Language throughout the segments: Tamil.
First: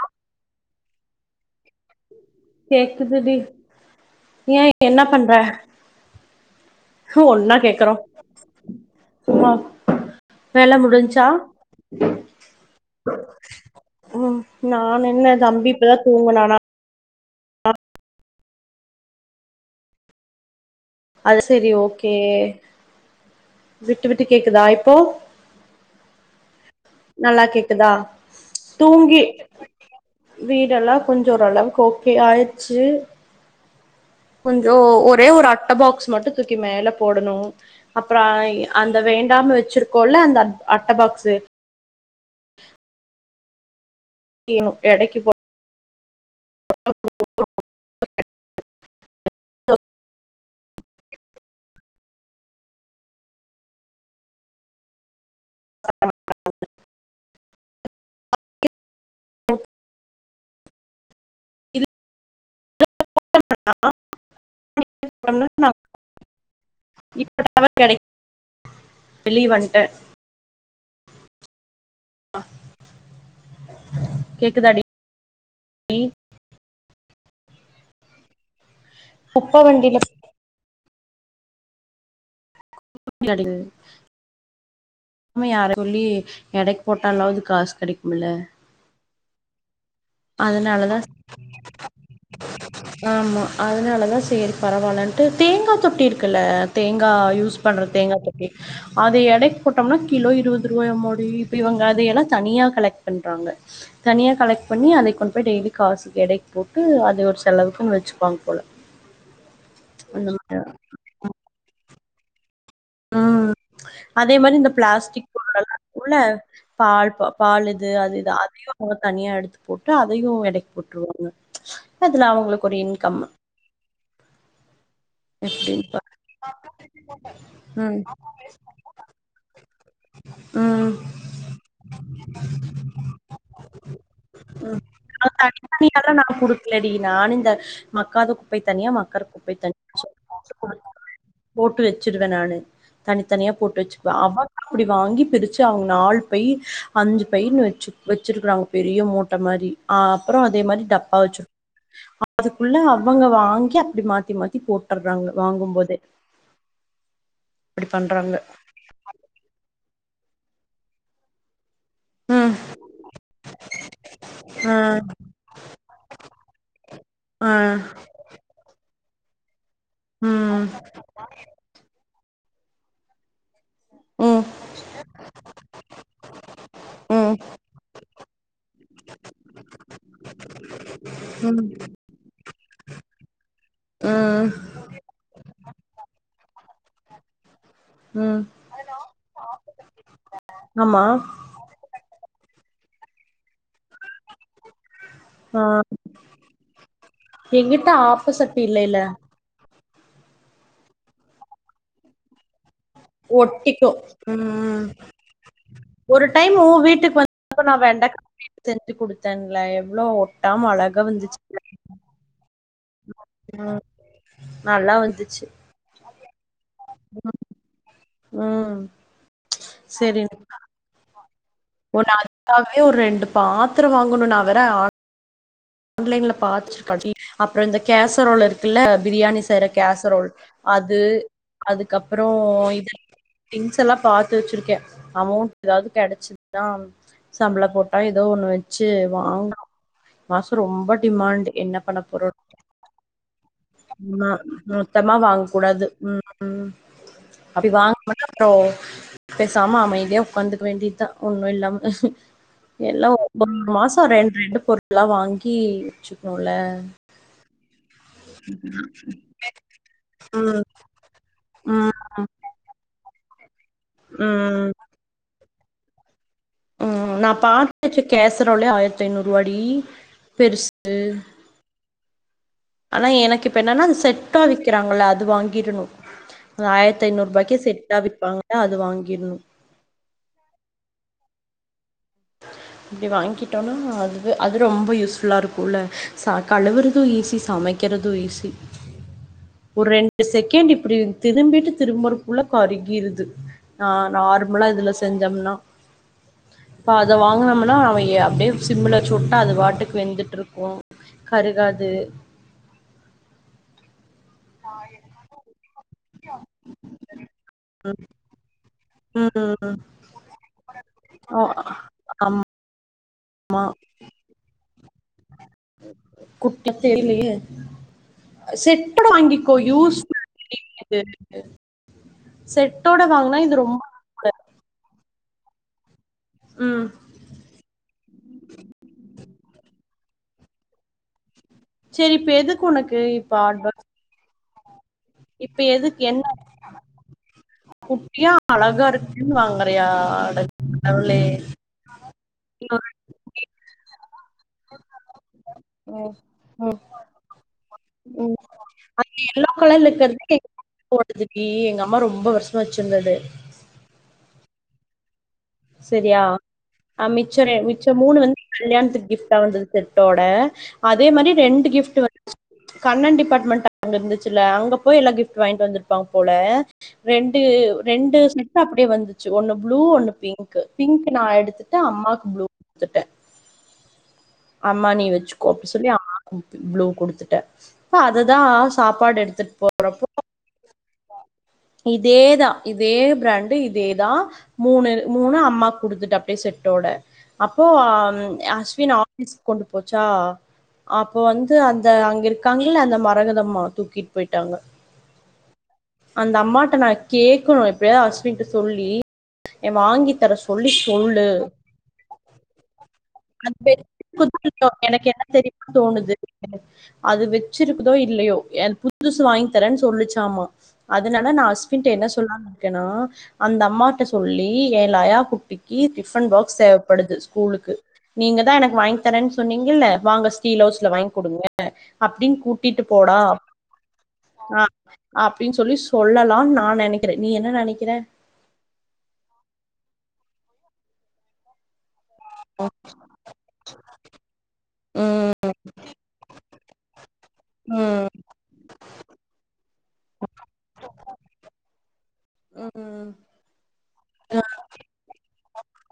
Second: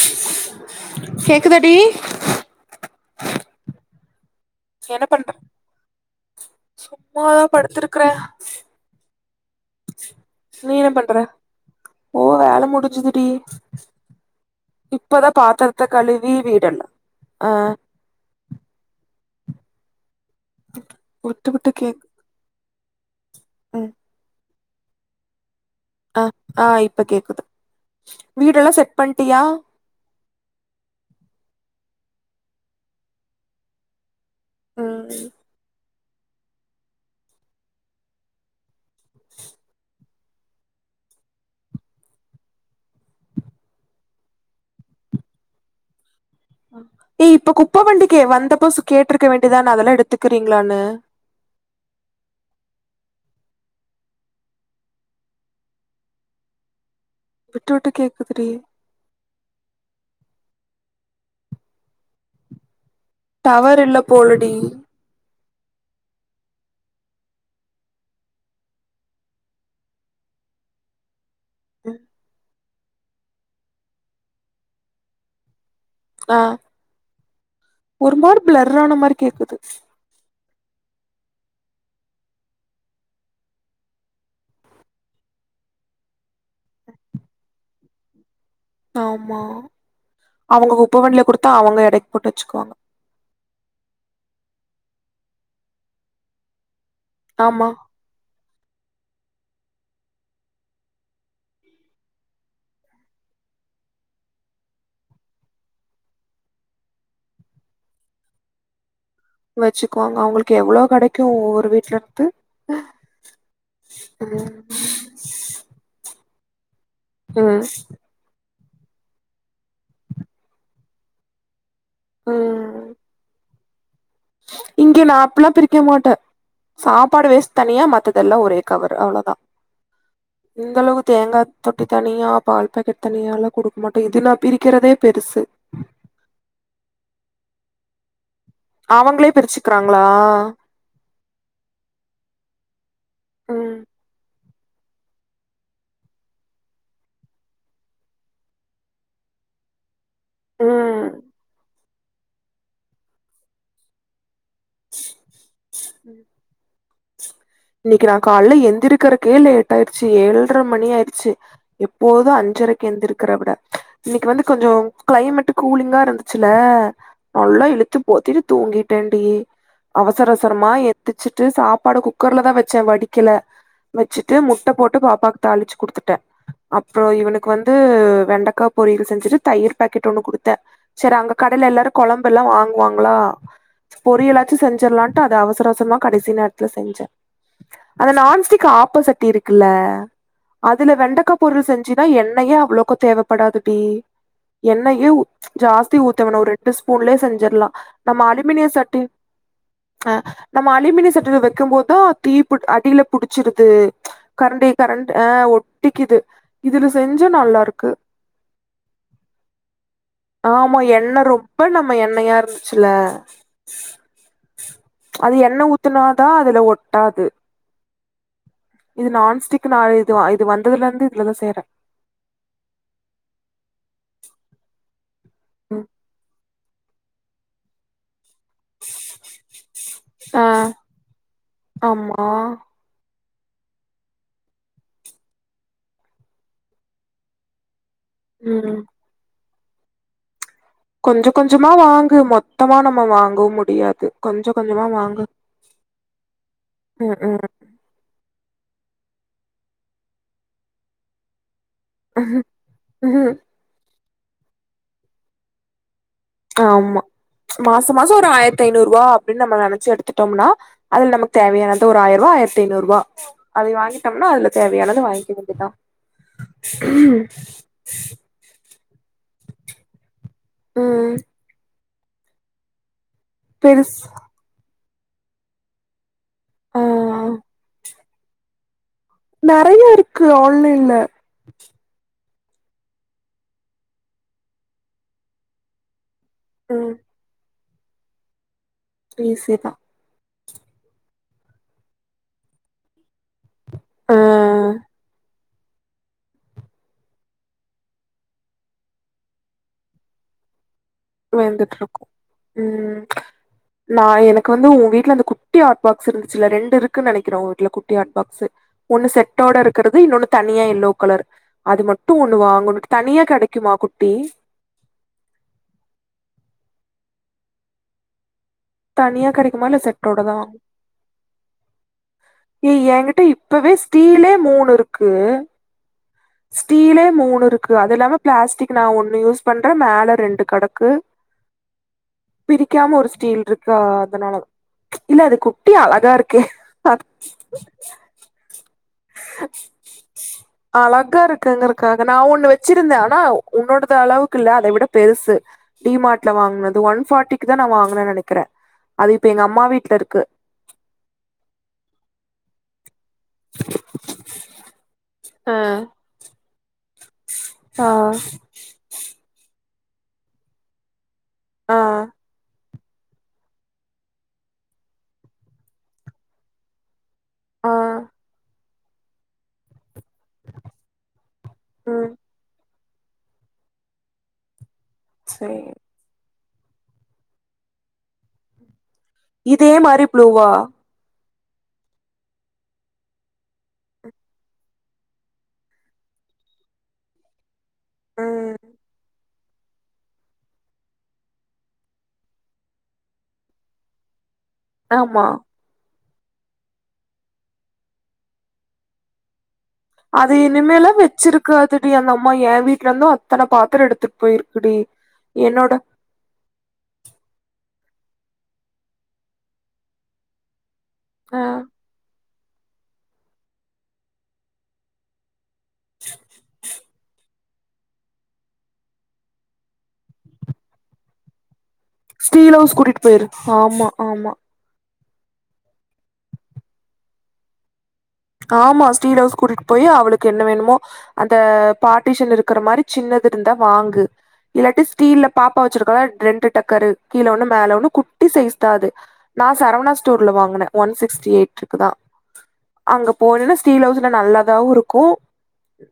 ஆ கேக்குதாடி கேக்குது டி ஏ என்ன பண்ற ஹ சும்மாதா ஒன்னா கேக்குறோ படுத்திருக்கற சும்மா நீ வேல என்ன பண்ற முடிஞ்ச்சா ஓ வேல முடிஞ்சுதுடி ம் நான் என்ன இப்பதா தம்பி பாத்தரத்த இப்பதா கழுவி தூங்குனானா வீடெல்லா அ அது விட்டு விட்டு சேரி கேக் ஓகே ம் விட்டு விட்டு கேக்குதா இப்போ அ ஆ இப்ப நல்லா கேக்குது கேக்குதா வீடெலா செட் பண்ட்டியா வீடெலா கொஞ்ச ஓரளவுக்கு ஓகே ஆயிருச்சு கொஞ்சோ ம் ஒரே ஒரு அட்டபாக்ஸ் மட்டு தூக்கி மேல போடணு அப்றோ ஐ அந்த வேண்டாம் வெச்சிருக்கோல்ல அந்த அட்ட பாக்ஸு வேணு எடைக்கு போ ஏ இப்ப குப்ப வண்டிக்கு வந்தப்போ சு கேட்டிருக்க வேண்டியதானே அதெல்லா எடுத்துக்கறீங்களானு [inaudible] விட்டு விட்டு கேக்குது டி ஓ டவர் இல்ல போலடி [unintelligible] வெளிய வண்ட ம் கேக்குதா டி ஆ ஒரு மாரி பிளர்ரான மாரி குப்ப கேக்குது வண்டில [unintelligible] சும்மா யார் சொல்லி எடைக்கு போட்டாலாவது காசு கெடைக்கும்ல ஆமா அவங்க அதனாலதா குப்ப வண்டில குடுத்தா அவங்க எடைக்கு போட்டு வெச்சுக்குவாங்க ஆமா அதனாலதா சேரி பரவால்லன்ட்டு தேங்கா தொட்டி இருக்குல்ல தேங்கா யூஸ் ஆமா பண்ற தேங்கா தொட்டி அத எடைக்கு போட்டோம்னா கிலோ இருபது ரூபாயா மாடி இப்ப இவங்க அதையெல்லா தனியா கலெக்ட் பண்றாங்க தனியா கலெக் பண்ணி அதை கொண்டு போய் டெய்லி காசு எடைக்கு போட்டு அது ஒரு செலவுக்குனு வெச்சுக்குவாங்க போல வெச்சுக்குவாங்க அந்த அவங்களுக்கு மாரி எவ்ளோ கெடைக்கு ஒவ்வொரு வீட்லருந்து ம் அதே மாரி இந்த பிளாஸ்டிக் பொருலெல்லா உள்ள பால் ம் பால் இது அது இது அதையு அத தனியா எடுத்து போட்டு அதையு எடைக்கு போட்டுருவாங்க அதுல அவங்களுக்கு ஒரு ம் இன்கம் இங்க நா அப்ல்லா பிரிக்க எப்டின்னு பா மாட்டே சாப்பாடு வேஸ்ட் தனியா ம் மத்ததல்ல ஒரே கவரு அவ்ளோதா இந்த ம் அளவு தேங்கா தொட்டி தனியா பால் பாக்கெட் தனியா எல்லா குடுக்க மாட்டோ இது நான் பிரிக்கறதே பெருசு தனியால்லா நா குடுக்கலடி நானு இந்த மக்காத தனியா மக்கற அவங்களே குப்பை தனியா பிரிச்சுக்கறாங்களா சொல்லி போட்டு வெச்சுருவ நானு தனித்தனியா ம் போட்டு வெச்சுக்குவ அவ அப்டி வாங்கி பிரிச்சு அவங்க நாலு பை அஞ்சு பைன்னு வெச்சு வெச்சிருக்கறாங்க பெரிய மூட்ட மாரி ஆ அப்றோ அதே மாரி டப்பா வெச்சு அதுக்குள்ள அவங்க வாங்கி அப்டி மாத்திமாத் த்தி போட்டற்றாங்க வாங்குபோதே ம் இன்னைக்கு நா காலல எந்திருக்கறக்கே லேட் ஆயிருச்சு ஏழ்ர மணி ஆயிருச்சு எப்போது ம் அஞ்சரைக் கெந்திருக்கற விட இன்னைக்கு வந்து கொஞ்சோ ஆ கிளைமேட்டு கூலிங்கா இருந்துச்சுல ஆ நல்லா இழுத்து போத்திட்டு தூங்கிட்டேன்டி அவசர ம் அவசரமா எத்துச்சிட்டு சாப்பாட குக் குக்கர்லதா வெச்ச வடிக்கல வெச்சுட்டு ம் முட்ட போட்டு பாப்பாக்கு தாளிச்சு குடுத்துட்ட அப்றோ ம் இவனுக்கு வந்து வெண்டக்காய் பொரியல் செஞ்சுட்டு தயிர் பாக்கெட் ஒண்ணு கொடுத்து த்த சரி அங்க ம் கடல எல்லாரு கொழம்பெல்லா வாங்குவாங்களா ம் பொரியலாச்சு செஞ்சர்லான்ட்டு அத அவசர அவசரமா கடைசி நேரத்துல செஞ்ச அந்த ம் நான்ஸ்டிக் ஆப்ப சட்டி இருக்குல்ல அதுல ஆமா வெண்டக்கா பொருள் செஞ்சனா எண்ணயே அவ்ளோக்க தேவப்படாது டி எண்ணயு ஆ ஜாஸ்தி ஊத்த வேணா ஒரு ரெண்டு ஸ்பூன்லே செஞ்சர்லா எங்கிட்ட நம்ம ஆப்போசிட் அலுமினிய இல்லைல சட்டி ஆ நம்ம அலுமினிய சட்டில வெக்கம்போத் தா தீ புட் அடில புடிச்சிருது ஒட்டிக்கு கரண்டி ம் கரண்டு ஆ ஒட்டிக்குது ஒரு டைம் உ இதுல வீட்டுக்கு செஞ்சா வந்தப்ப நா நல்லாருக்கு வெண்டக்கா செஞ்சு குடுத்தன்ல எவ்ளோ ஒட்டாம அழகா வந்துச்சு மா எண்ணையா இருந்துச்சில்ல ம் நல்லா அது வந்துச்சு எண்ண ஊத் துனாதா அதுல ஒட்டாது ம் இது நான்ஸ்டிக்குன்னா இது வ சேரி இது வந் ததுலர்ந்து இதுல தா செய்றே ஒன்னு அதுக்காகவே ஒர் ரெண்டு பாத்தரோ வாங்கணு நா வேற ம் ஆன்லைன்ல பாத் [inaudible] அப்பறோ இந்த கேசரோல் இருக் குல்ல பிரியாணி செய்ற கேசரோல் ஆ அது ஆமா அதுக்கப்றோ இது திங்ஸ் எல்லா பாத்து வெச்சிருக்கே அமௌண்ட் எதாவ்து கெடச்சதுனா சம்பளோ போட் டா எதோ ஒன்னு ம் வெச்சு வாங்கணு மசோ ரொம் கொஞ்ச கொஞ்சமா வாங்கு மொத்தமா நம்ம வாங்கவு முடியாது ஆமா கொஞ்ச கொஞ்சமா மொத்தமா வாங்கு வாங்க கூடாது ம் ம் ம் ம் அப்டி வாங்னோன்னா அப்றோ பேசாம அமைதியா உக்காந்துக்க வேண்டியதா ஒன்னு இல்லாம எல்லா ஒரு ம்ஹும் ஒரு மாசோ ரெண் ரெண்டு பொரு ளா வாங்கி வெச்சு ஆமா மாச மாசோ ஒரு ஆயர்த் ஐநூர்ருவா அப்டின் நம்ம நெனச்சு எடுத்துட்டம்னா அதுல் நமக் தேவையானது ஒரு ம் ஆயர்ருவா ஆயர்த் ஐநூர்ருவா அதை வாங்கிட்டம்னா அதுல ம் தேவயானது வாய்ங்க்க வேண்டியதா உஹம் ரோலே ஆயர்த் ஐநூர்ருவாடி பெருசு ம் ஆனா எனக் இப்ப என்னன்னா அந்த பெருஸ் செட்டா விக்கறாங்கல்ல அது வாங்கீரணு ஆ ஆயர்த் ஐநூர்ருபாய்க்கே செட்டா விப்பாங்கில்லயா அது வாங்கீர்ணு நெறயா இருக்கு ஆன்லைன்ல அப்டி வாய்ங்கிட்டோனா அதுவே அது ரொம்ப யூஸ்ஃபுல்லா இருக்குல்ல ச ம் கழுவறது ஈஸி சமைக்கிறது ஈஸி ஈஸி தா ஒரு ரெண்டு செகேண்ட் இப்டி திரும்பிட்டு திரும்பறக்குள்ள கருகிருது ஆ நார்மலா இதுல செஞ்சம்னா அப்ப அத வாங்குனம்ன்னா அ எ அப்டியே சிம்ல வச்சுவுட்டா அது பாட்டுக் வெந்துட்ருக்கு கருகாது வெந்துட்ருக்கு ம் நா எனக் வந்து உ வீட்ல அந்த குட்டி ஆ ட் பாக்ஸ் இருந்துச்சுல்ல ரெண்டு இருக்குன் நெனக்கிற உ வீட்ல குட்டி பாக்ஸு ஒன்னு செட்டோட ம் இருக்கறது இன்னோன்னு தனியா எல்லோ கலர் ஆ அது மட்டு ஒன்னு வாங்கனுன்ட்டு தனியா ஆமா கெடைக்குமா குட்டி குட்டி தெர்லியே செட்டோட தனியா வாங்கிக்கோ கெடைக்குமா இல்ல யூஸ் செட்டோடதா ஃபுல்லா [inaudible] ஏ செட்டோட என்கிட்ட வாங்னா இது இப்பவே ரொம்ப ஸ்டீலே மூணுருக்கு ம் ஸ்டீல மூணுருக்கு அது இல்லாம பிளாஸ்டிக் நா ஒன்னு யூஸ் பண்றே மேல ரெண்டு கெடக்கு செரி இப்ப எதுக் உனக்கு இப்ப ஆட் ஆ பாக்ஸ் அதனாலாதா இல்ல அது குட்டி எதுக்கு அழகா என்ன இருக்கே குட்டியா அழகா இருக்குன் வாங்கறயா அட கடவுளே க்காக நா ஒன்னு இன்னொரு வெச்சிருந்தே ஆனா உன்னோடது அளவுக் கில்ல அதை விட பெருசு டி ம் மார்ட்ல வாங்னது ம் ஒன் ஃபாட்டிக்கு தா நா வாங்குனே ம் நெனக்கிற அது இப்ப எங்க அம்மா வீட்ல இருக்கு ஓட்ட தூக்கி எங்க அம்மா ரொம்ப வருஷமா வச்ருந்தது அ சரியா அ மிச்ச ரெ மிச்ச ஆ மூணு வந்து கல்யாணத்துக்கு கிஃப்ட்டா வந்தது செட்டோட அதே மாரி ரெண்டு ஆ கிஃப்ட் வந்ச்சு கண்ணன் டிபார்ட்மெண்ட் அங்க இருந்துச்சுல்ல அங்க போய் எலா கிஃப்ட் வாங்ட்டு வந்த்ருப்பாங்க போல ரெண்டு ஆ ரெண்டு செட் அப்டியே வந்துச்சு ஒன்னு ப்ளூ ஒன்னு பிங்க் கு பிங்க் நா எடுத்துட்டே ம் அம்மாக்கு ப்ளூ குடுத்துட்டே அம்மா நீ வச்சுக்கோ சரி அப்டி சொல்லி அம்மாக்கு ப்ளூ குடுத்துட்டே இப்ப அது தா சாப்பாடு எடுத் இதே மாரி ப்ளூவா இதேதா இதே பிராண்டு் இதே தா மூணு மூணு அம்மாக் குடுத்துட்டே அப்டியே செட்டோட அப்போ ம் அஸ்வினு ஆ பிஸ் கொண்டு போச்சா அப்போ வந்து அந்த அங்க இருக்காங்கல்ல அந்த மரகதம்மா தூக்கிட் போய்ட்டாங்க ஆமா அந்த அம்மாட்ட நா கேக்கணு எப்டியாவது அஸ்வின்ட சொல்லி வாங்கி அது தர சொல்லி இனிமேலே சொல்லு வச்சிருக்காதுடி அந்த அம்மா எ வீட்ல இருந்து அத்தன பாத்ரோ எடுத்து குடுத்துருக்கோ எனக்கு என்ன தெரியுனு தோணுது அது வச்சிருக்குதோ இல்லயோ எனக்கு புதுசு வாங்கி தரேன் சொல்லுச்சாமா அதனால ஆ நா அஸ்வின்ட என்ன சொல்லான் இருக்கேனா அந்த அம்மாட்ட சொல்லி எ லயா குட்டிக் கி டிஃபன் பாக்ஸ் தேவப்படுது ஸ்கூலுக்கு நீங்கதா எனக் வாங்கி தரேன் சொன்னீங்கல்ல வாங்க ஸ்டீல் ஹவுஸ்ல வாங் குடுங்க அப்டின் ஸ்டீல் ஹவுஸ் கூட்டிட்டு போடா போயிரு ஆமா ஆமா ஆ அப்டின் சொல்லி சொல்லலான் நா நெனைக்கிறே நீ என்ன நெனைக்கிறே ஆமா ஸ்டீல் ஹவுஸ்க் கூட்டிட்டு போயி அவளுக்கு என்ன வேணுமோ அந்த பாட்டிஷன் இருக்கிற மாரி சின்னது இருந்தா வாங்கு இல்லாட்டி ஸ்டீல்ல ம், பாப்பா வச்சிருக்கால ரெண்டு டக்கரு கீழே ஒன்னு மேல ஒன்னு ம், குட்டி சைசுதா அது நா சரவணா ஸ்டோர்ல வாங்கினே ஒன் சிக்ஸ்டி எயிட் குதா அங்க ம். போனேன்னா ஸ்டீல் ஹவுஸ்ல நல்லதாவு இருக்கு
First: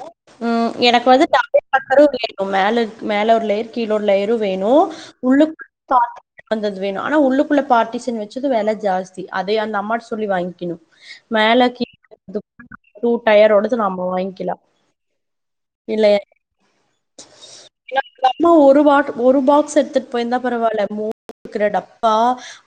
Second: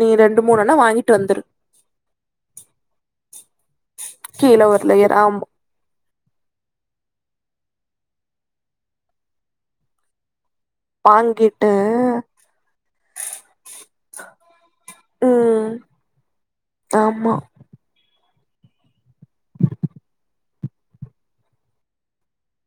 நீ ரெண் ம் எனக்கு வந்து டபுள் டக்கரு வேணு மேலே இருக் மேலே ஒரு லேயர் கீழ லேயரு வேணு எர் ஆமா சாத் வந்தது வேணு ஆனா உள்ளுக்குள்ள பாட்டிசன் வச்சது வெல ஜாஸ்தி அதே அந்த அம்மாட்ட சொல்லி வாங்க்கணு வாங்கிட்டு டூ டயரோடது நாம வாங்க்கிலா ம் இல்லய ஆமா அம்மா ஒரு வாட் ஒரு பாக்ஸ எடுத்துட் போயிருந்தா பரவால்ல [inaudible] டப்பா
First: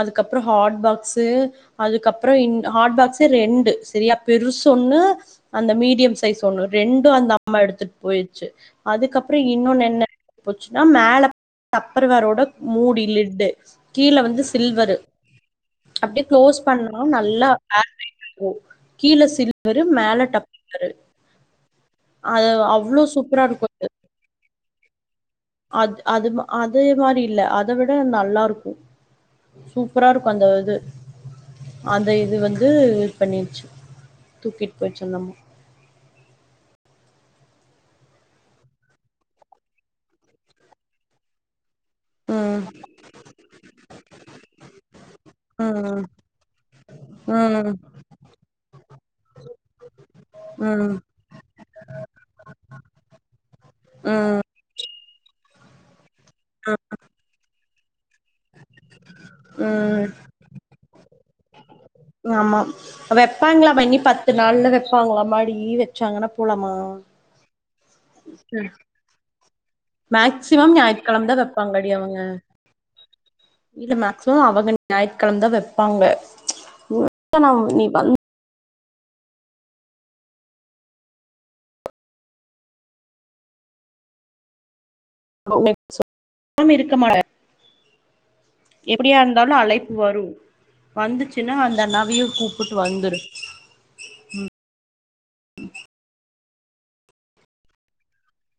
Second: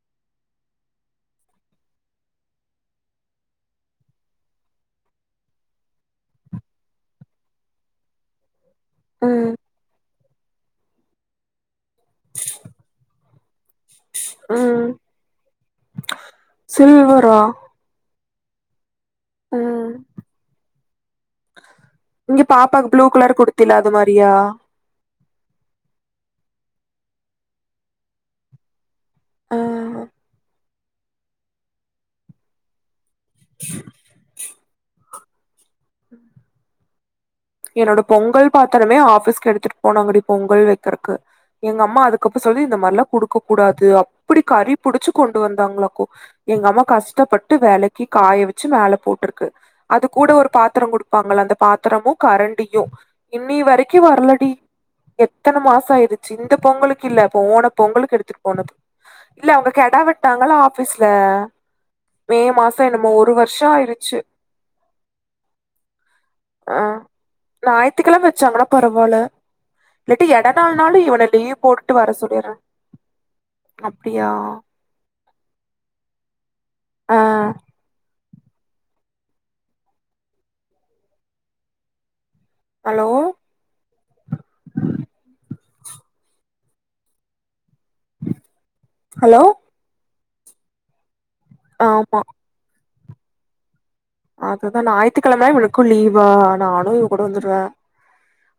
அதுக்கப்றோ ஹாட் பாக்ஸு அதுக்கப்றோ இன் ஹாட் பாக்ஸே ரெண்டு சரியா பெருசு ஒன்னு அந்த மீடியம் சைஸ் ஒண்ணு ரெண்டு அந்த அம்மா எடுத்துட் போயிர்ச்சு அதுக்கப்றோ ம் இன்னொன்னு என்ன போச்சுன்னா மேல அப்பறவரோட மூடி லிட்டு கீழ வந்து ம் சில்வரு அப்டியே க்ளோஸ் பண்ணா சில்வரா நல்லா [inaudible] கீழ சில்வரு ம் மேல [inaudible] இங்க அது பாப்பாக்கு அவ்ளோ ப்ளூ கலர் சூப்பரா இருக்கும் குடுத்தில அது மாரியா அது அது அது மாரி இல்ல அத விட நல்லா இருக்கு ம் சூப்ரா இருக்கு அந்த இது அந்த இது வந்து பண்ணிட்ச்சு தூக்கிட் போயிச்சு அந்த அம்மா என்னோட பொங்கல் பாத்தரமே ஆபிஃஸ்க்கு எடுத்துட் போனாங்கடி பொங்கல் வைக்கிறக்கு எங்க அம்மா அதுக் கு அப்ப சொல்லி ம் இந்த மார்லா குடுக்க கூடாது அப்டி கறி புடிச்சு கொண்டு வந்தாங்ளாக்கோ ம் எங்க அம்மா கஷ்டப்பட்டு ம் வெலக்கி காய வச்சு மேல போட்ருக்கு அது கூட ஒரு பாத்தர ம் குடுப்பாங்கள அந்த பாத்தரமு கரண்டியு இன்னி வரைக்கு ம் வரலடி எத்தன மாசோ ஆயிருச்சு இந்த பொங்கலு கில்ல போனப் பொங்கலுக்கு எடுத்துட் போனது இல்ல அவுங்க கெடா ம் வெட்டாங்ள ஆபீஃஸ்ல ஆமா வெப்பாங்களா பண்ணி ஆயிருச்சு பத்து நாள்ல வெப்பாங்களா மாடி வெச்சாங்கன்னா போலமா ஞாயித்துக்கிழம வெச்சாங்கனா பரவாயில்ல இல்லட்டி மேக்சிமம் எடநாள் நாளு ஞாயிற்றுக்கிழமை இவன தான் லீவ் வைப்பாங்கடி போட்டு வர அவங்க சொல்லிற இல்ல மேக்சிமம் அவுங்க ஞாயித்துகிழம தா வெப்பாங்க ஆ [inaudible] நீ வந் ஹலோ [inaudible] மேக்சிமம் இருக்க மாட்ட எப்படியா ஹலோ இருந்தாலு அழைப்பு வரு வந்துச்சுன்னா அந்த ஆமா நவிய கூப்புட்டு வந்துரு அதுதா ஞாயித்துகிழம இவுளுக்கு லீவா நானு இவ கூட வந்துடுவே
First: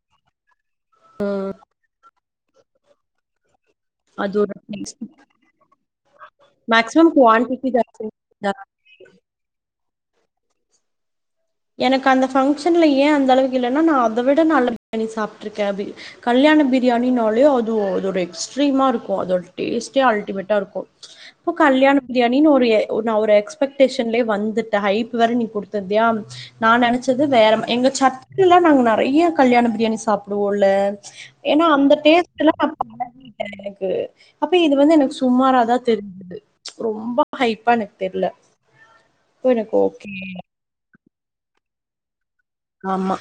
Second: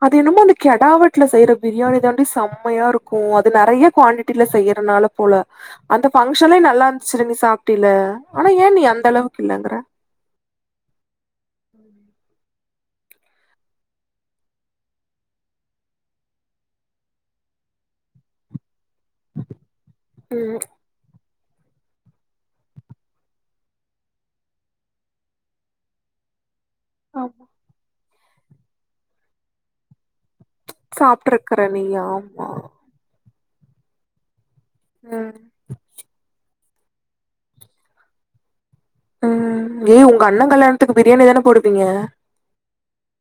அது என்னமோ அந்த கெடா வெட்டுல செய்ற பிரியாணி தாண்டி செம்மையா இருக்கு அது நெறைய அது குவான்டிட்டில ஒரு செய்யறதுனால போல அந்த ஃபங்க்ஷன்லே நல்லா மேக்ஸிமம் இருந்ச்சுல நீ குவான்டிட்டி சாப்ட்டில ஜாஸ்தி ஆனா ஏன் நீ அந்த அளவுக்கு இல்லங்கற எனக்கு அந்த ஃபங்க்ஷன்ல ஏன் அந்த அளவுக்கு இல்லன்னா நா அத விட நல்ல பிரியாணி சாப்ட்ருக்கே அபி கல்யாண பிரியாணின்னாலே அது அ ஒரு எக்ஸ்ட்ரீமா இருக்கு அதோட டேஸ்ட்டே ம் அல்டிமேட்டா இருக்கு இப்போ கல்யாண பிரியாணின்னு ஒரு நா ஒரு எக்ஸ்பெக்டேஷன்லே வந்துட்டே ஹைப் வேற நீ குடுத்திருதியா நா நனச்சது ஆமா வேற எங்க சர்க்குல்ல நாங்க நறைய கல்யாண பிரியாணி சாப் ஒல சாப்ட்ருக்கற ஏன்னா நீ அந்த டேஸ்ட் ஆமா எல்லா நான் பழகிட்ட எனக்கு அப்ப இது வந்து எனக்கு ம் சுமாராதா தெரிஞ்சுது ரொம்ப ஹைப்பா எனக் தெர்ல அப்போ எனக்கு ம் ஏய் ஓகே உங்க அண்ண கல்யாணத்துக்கு பிரியாணி தானே போடுவீங்க ஆமா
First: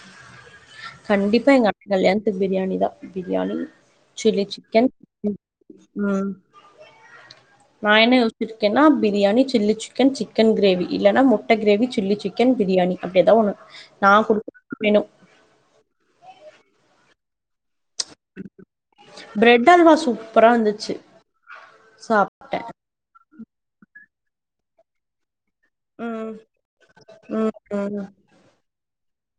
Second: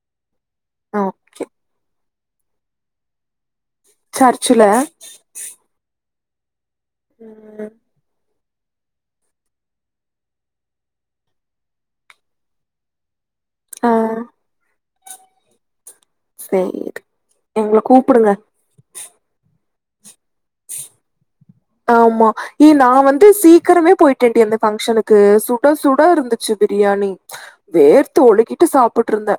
ஓகே கண்டிப்பா எங்க அண்ண கல்யாணத்துக்கு பிரியாணி தா பிரியாணி சில்லி சர்ச்சுல சிக்கன் ம் ம் நா என்ன யோச்சிருக்கேன்னா biryani chilli chicken chicken gravy இல்லனா முட்ட கிரேவி சில்லி சிக்கன் பிரியாணி அப்டி எதா ஒண்ணு ஆ நா குடுத்த மெணு சேரி எங்ள கூப்புடுங்க பிரெட் அல்வா சூப்பரா இருந்துச்சு ஆமா சாப்ட்டேன். ஏய் நா வந்து சீக்கிரமே போயிட்டே டி அந்த ஃபங்க்ஷனுக் கு சுட சுட ம். இருந்துச்சு பிரியாணி ம். ம். வேர்த்து ஒழுகிட்டு சாப்புட்ருந்தே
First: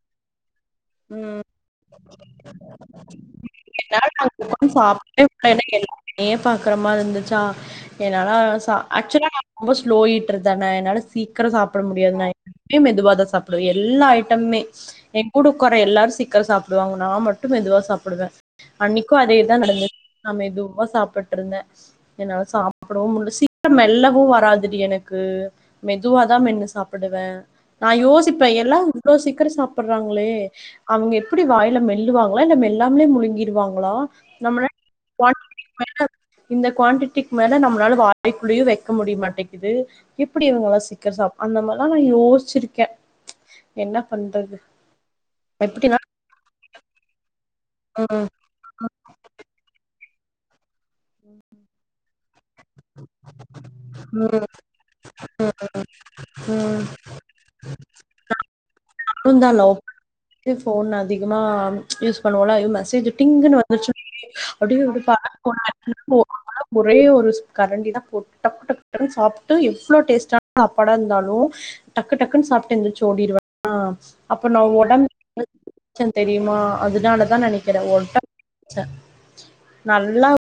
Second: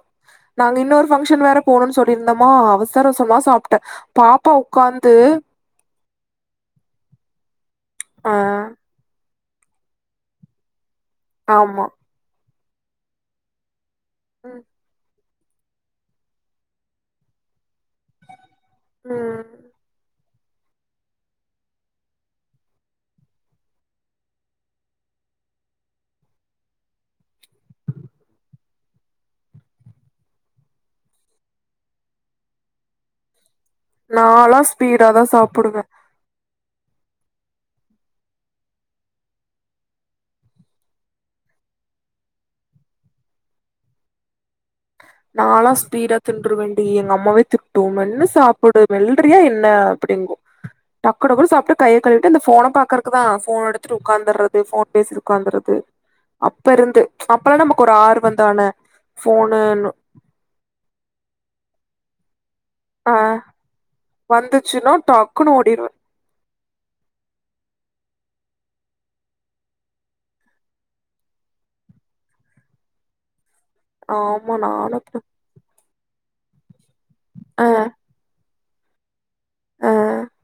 நாங்க இன்னொரு ஃபங்க்ஷன் வேற போணுன் சொல்லியிருந்தமா அவசர அவுசரமா சாப்ட்ட பாப்பா உட்காந்து என்ன எல்லாருமே பாக்குற மாரி இருந்துச்சா என்னால ஆ சாப் ஆக்சுவலா நா ரொம்போ ஸ்லோ ஈட்டர் தான என்னால சீக்கிர சாப்பட ஆமா முடியாது நா எப்பியு மெதுவாதா சாப்டுவே எல்லா ஐட் டமே ம் என் கூட குறை எல்லாரு சீக்கிர சாப்பிடுவாங்க நா மட்டு மெதுவா சாப்பிடுவே அன்னைக்கு ம் அதேதா நடந்துது நா மெதுவா சாப்பட்ருந்தே என்னால சாப்பிடவு முடியல சீக்கிர மெல்லவு வராதுடி எனக்கு மெதுவாதா மென்னு சாப்பிடுவே நா யோசிப்பே எல்லா இவ்ளோ சீக்கிரோ சாப்பிடுறாங்களே அவுங்க எப்டி வாயில மெல்லுவாங்களா இல்ல மெல்லாமே முழுங்கிடுவாங் களா நாலா நம்ம [inaudible] ஸ்பீடாதா சாப்புடுவே இந்த குவான்டிட்டிக்கு மேல நம்மளால வாய்குள்ளேயே வெக்க முடிய மாட்டேங்கிது எப்டி இவங்க இவள சீக்கிர சா அந்த மாரிலா நா யோசிச்சிருக்கே என்ன பண்றது நாலா எப்படின்னா ஸ்பீடா தின்று வேண்டி எங்க அம்மாவே திட்டு மென்னு ம் சாப்ப டு மெல்றியா என்ன அப்டிங்கு டக்கு டக்கு சாப்பிட்டு கையை கழுவிட்டு அந்த போன பாக் குவா ஃபோன் எடுத்துட்டு ம் உக்காந்துறது ஃபோன் பேசிட்டு உக்காந்துறது அப்ப ம் இருந்து அப்பல்லா நமக்கு ஒரு ஆர்வந்தான ஃபோன் ஹலோ இது ஃபோன் அதிகமா யூஸ் பண்ணுவல்ல அய்யோ மெ சேஜ் ஆ டிங்கன்னு வந்துச்சு [unintelligible] அப்டியே [unintelligible] வந்துச்சுன்னா டக்குன்னு ஓடிருவேன். அதால ஒரே ஒரு கரண்டி தா போ டக்கு டக்குன்னனு சாப்பிட்டு எவ்ளோ டேஸ்ட சாப்டா இருந்தாலு டக்கு டக்குன்னு சாப்பிட்டு எந்திரிச்சு ஓடிடுவே அப்ப ஆமா நா நானும் அப்டிதான். ஒடம்பு தெரியுமா அதனாலதா ஆ, நெனைக்கிறே ஒடம்பு சே ஆ. நல்லா